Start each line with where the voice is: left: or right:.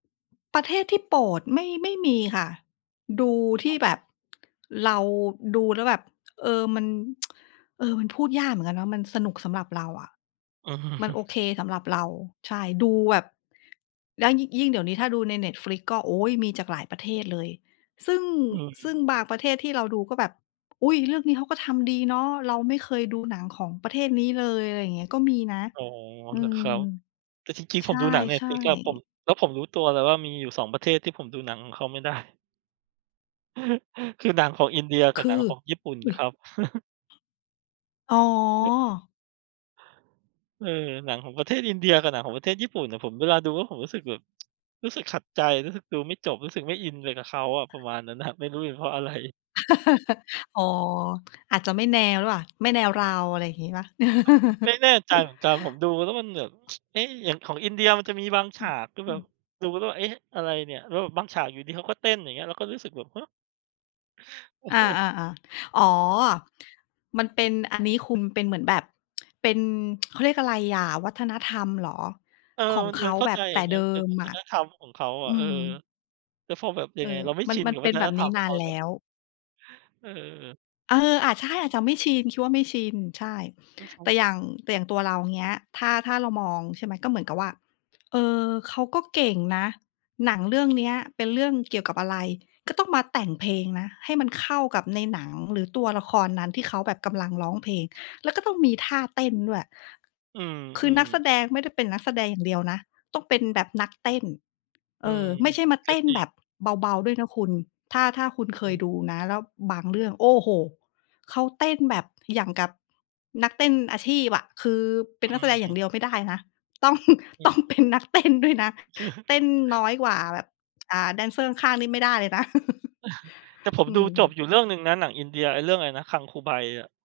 left: ประเทศที่โปรด ไม่ ไม่มีค่ะ ดูที่แบบ เราดูแล้วแบบ เอ่อ มัน เอ่อ มันพูดยากเหมือนกันเนาะ มันสนุกสำหรับเราอะ
right: อือ
left: มันโอเคสำหรับเรา ใช่ ดูแบบ แล้วยิ ยิ่งเดี๋ยวนี้ถ้าดูใน Netflix ก็ โอ๊ย! มีจากหลายประเทศเลย ซึ่ง
right: อืม
left: ซึ่งบางประเทศที่เราดูก็แบบ "อุ๊ย! เรื่องนี้เขาก็ทำดีเนาะ เราไม่เคยดูหนังของประเทศนี้เลย" อะไรเงี้ย ก็มีนะ
right: อ๋อ
left: อื
right: เหรอค
left: ม
right: รับ แต่จริง ๆ
left: ใ
right: ผ
left: ช
right: มดูหนัง
left: ่
right: Netflix อะผม
left: ๆ
right: แล้วผมรู้ตัวเลยว่ามีอยู่ 2 ประเทศที่ผมดูหนังของเขาไม่ได้ คือหนังของอินเดียก
left: ค
right: ับ
left: ื
right: หนังข
left: อ?
right: องญี่ปุ่นครับ
left: อ๋อ
right: เออ หนังของประเทศอินเดียกับหนังของประเทศญี่ปุ่นอะ ผมเวลาดูแล้วผมรู้สึกแบบ รู้สึกขัดใจ รู้สึกดูไม่จบ รู้สึกไม่อินไปกับเขาอะ ประมาณนั้น อะ ไม่รู้เป็นเพราะ อะไร
left: อ๋อ อาจจะไม่แนวหรือเปล่า ไม่แนวเรา อะไรอย่างงี้เปล่า?
right: ก็ไม่แน่ใจเหมือนกัน ผมดูแล้วมันแบบ เอ๊ะ! อย่างของอินเดียมันจะมีบางฉากก็
left: อ
right: แ
left: ื
right: บบ
left: อ
right: ดูแล้วแบบ เอ๊ะ! อะไรเนี่ย แล้วแบบบางฉากอยู่ดี ๆ เขาก็เต้นอย่างเงี้ย เราก็รู้สึกแบบ ฮะ!
left: อา ๆ ๆ อ๋อ มันเป็นอันนี้คุม เป็นเหมือนแบบ เป็น เขาเรียกอะไรอะ วัฒนธรรมเหรอ?
right: เออ
left: ของ
right: มัน
left: เข
right: มั
left: า
right: นเข้า
left: แบ
right: ใ
left: บ
right: จ
left: แต่เ
right: น
left: ด
right: ะ
left: ิ
right: เป็น
left: ม
right: วั
left: อ
right: ฒ
left: ะ
right: นธรรมของเค้า
left: อ
right: อ
left: ื
right: ะ เออ
left: ม
right: แล้วพอแบบย
left: เ
right: ั
left: อ
right: ง
left: อ
right: ไง เราไม่
left: มั
right: ช
left: น
right: ิน
left: มัน
right: กับ
left: เป
right: ว
left: ็
right: ั
left: น
right: ฒ
left: แบ
right: น
left: บ
right: ธ
left: น
right: ร
left: ี้
right: รมข
left: น
right: อ
left: า
right: งเข
left: น
right: า
left: แล้
right: เนาะ
left: ว
right: เออ
left: เออ อะใช่ อาจจะไม่ชิน คิดว่าไม่ชิน ใช่
right: แล้วเข
left: แ
right: า
left: ต่อย่าง แต่อย่างตัวเรา เงี้ย ถ้า ถ้าเรามอง ใช่ไหม ก็เหมือนกับว่า เออ เขาก็เก่งนะ หนังเรื่องเนี้ยเป็นเรื่องเกี่ยวกับอะไร ก็ต้องมาแต่งเพลงนะ ให้มันเข้ากับในหนังหรือตัวละครนั้น ที่เขาแบบกำลังร้องเพลง แล้วก็ต้องมีท่าเต้นด้วย
right: อื
left: คือนั
right: อ
left: กแส
right: ๆ
left: ดง ไม่ได้เป็นนักแสดงอย่างเดียวนะ ต้องเป็นแบบนักเต้น เ
right: อื
left: ออ
right: ม
left: ไม่ใช่มา
right: ก
left: เต
right: ็
left: ้น
right: จร
left: แ
right: ิ
left: บ
right: ง
left: บเบา ๆ ด้วยนะคุณ ถ้า ถ้าคุณ
right: อ
left: เค
right: ื
left: ย
right: ม
left: ดูนะ แล้วบางเรื่อง โอ้โฮ! เขาแต้นแบบอย่างกับนักเต้นอาชีพอะ คือเป็
right: อ
left: นนักแสดงอย่า
right: ืม
left: งเดียวไม่ได้นะ ต้อง
right: อื
left: ต้องเป็
right: ม
left: นนักเต้นด้วยนะ เต้นน้อยกว่าแบบ อ่า แดนเซอร์ข้าง ๆ นี่ไม่ได้เลยนะ
right: แต่ผม
left: อื
right: ดู
left: ม
right: จบอยู่เรื่องหนึ่งนะหนังอินเดีย ไอ้เรื่องไรนะ Gangubai อะ